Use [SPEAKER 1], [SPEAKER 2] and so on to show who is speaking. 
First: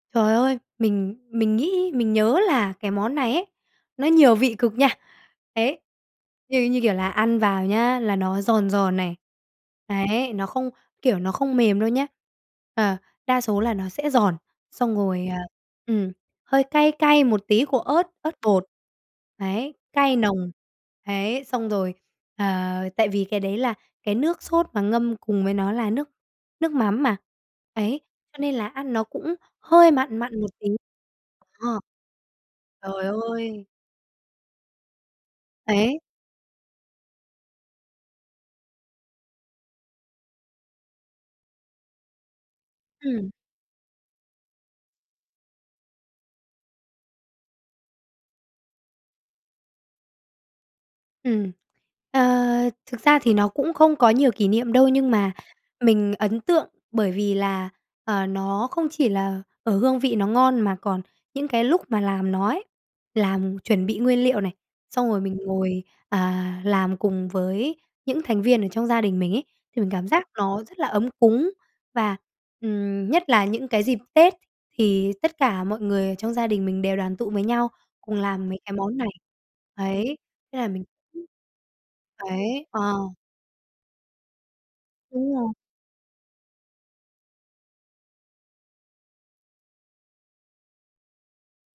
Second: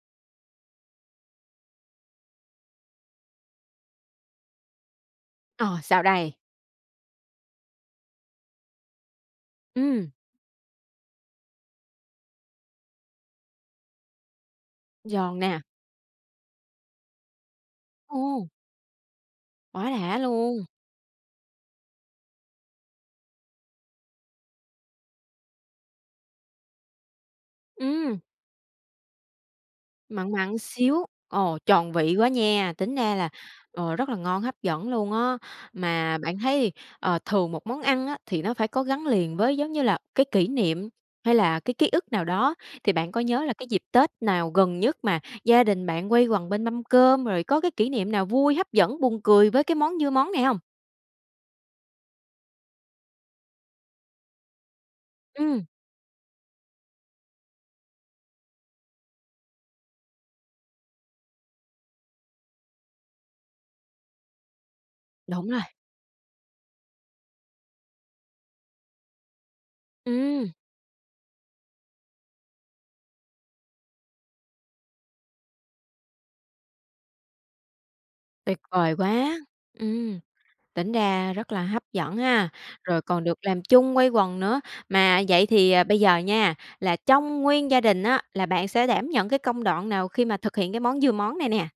[SPEAKER 1] Trời ơi. Mình mình nghĩ mình nhớ là cái món này ấy, nó nhiều vị cực nha. Đấy,
[SPEAKER 2] Ờ, sao đây?
[SPEAKER 1] như như, kiểu là, ăn vào nhé, là nó giòn giòn này.
[SPEAKER 2] Ừm.
[SPEAKER 1] Đấy, nó không kiểu, nó không mềm đâu nhé. Ờ, đa số là nó sẽ giòn, xong rồi, à,
[SPEAKER 2] Giòn nè.
[SPEAKER 1] ừm, hơi cay cay một tí của ớt ớt
[SPEAKER 2] Ô!
[SPEAKER 1] bột. Đấy,
[SPEAKER 2] Quá
[SPEAKER 1] cay
[SPEAKER 2] đã
[SPEAKER 1] nồng,
[SPEAKER 2] luôn.
[SPEAKER 1] đấy, xong rồi, ờ, tại vì cái đấy là cái nước sốt mà ngâm cùng với nó là nước nước mắm mà, đấy,
[SPEAKER 2] Ừm.
[SPEAKER 1] cho nên là ăn nó cũng hơi mặn
[SPEAKER 2] Mặn
[SPEAKER 1] mặn một
[SPEAKER 2] mặn
[SPEAKER 1] tí,
[SPEAKER 2] xíu, ồ,
[SPEAKER 1] ờ.
[SPEAKER 2] tròn vị quá nha. Tính
[SPEAKER 1] Trời
[SPEAKER 2] ra là,
[SPEAKER 1] ơi.
[SPEAKER 2] ờ, rất là ngon, hấp dẫn luôn á.
[SPEAKER 1] Đấy.
[SPEAKER 2] Mà bạn thấy, ờ, thường một món ăn á, thì nó phải có gắn liền với giống như là cái kỷ niệm, hay là cái ký ức nào đó, thì bạn có
[SPEAKER 1] Ừm.
[SPEAKER 2] nhớ là cái dịp Tết nào gần nhất mà gia đình bạn quây quần bên mâm cơm, rồi có cái kỷ niệm nào vui, hấp dẫn, buồn cười với cái món dưa món này hông?
[SPEAKER 1] Ừm, ờ, thực ra thì nó cũng không có nhiều kỷ niệm đâu, nhưng mà
[SPEAKER 2] Ừm.
[SPEAKER 1] mình ấn tượng bởi vì là, ờ, nó không chỉ là ở hương vị nó ngon, mà còn những cái lúc mà làm nó ấy, làm chuẩn bị nguyên liệu này, xong rồi mình
[SPEAKER 2] Đúng rồi.
[SPEAKER 1] ngồi, à, làm cùng với những thành viên ở trong gia đình mình ấy, thì mình cảm giác
[SPEAKER 2] Ừm.
[SPEAKER 1] nó rất là ấm cúng. Và, ừm, nhất là những cái dịp Tết thì tất cả mọi người ở trong gia đình mình đều đoàn tụ với nhau, cùng làm
[SPEAKER 2] Tuyệt
[SPEAKER 1] mấy cái
[SPEAKER 2] vời
[SPEAKER 1] món này,
[SPEAKER 2] quá,
[SPEAKER 1] đấy,
[SPEAKER 2] ừm.
[SPEAKER 1] thế là mình
[SPEAKER 2] Tính ra rất là hấp dẫn ha,
[SPEAKER 1] đấy, ờ.
[SPEAKER 2] rồi còn được làm chung, quây quần nữa. Mà
[SPEAKER 1] Đúng
[SPEAKER 2] vậy
[SPEAKER 1] rồi.
[SPEAKER 2] thì, ờ, bây giờ nha, là trong nguyên gia đình á, là bạn sẽ đảm nhận cái công đoạn nào khi mà thực hiện cái món dưa món này nè?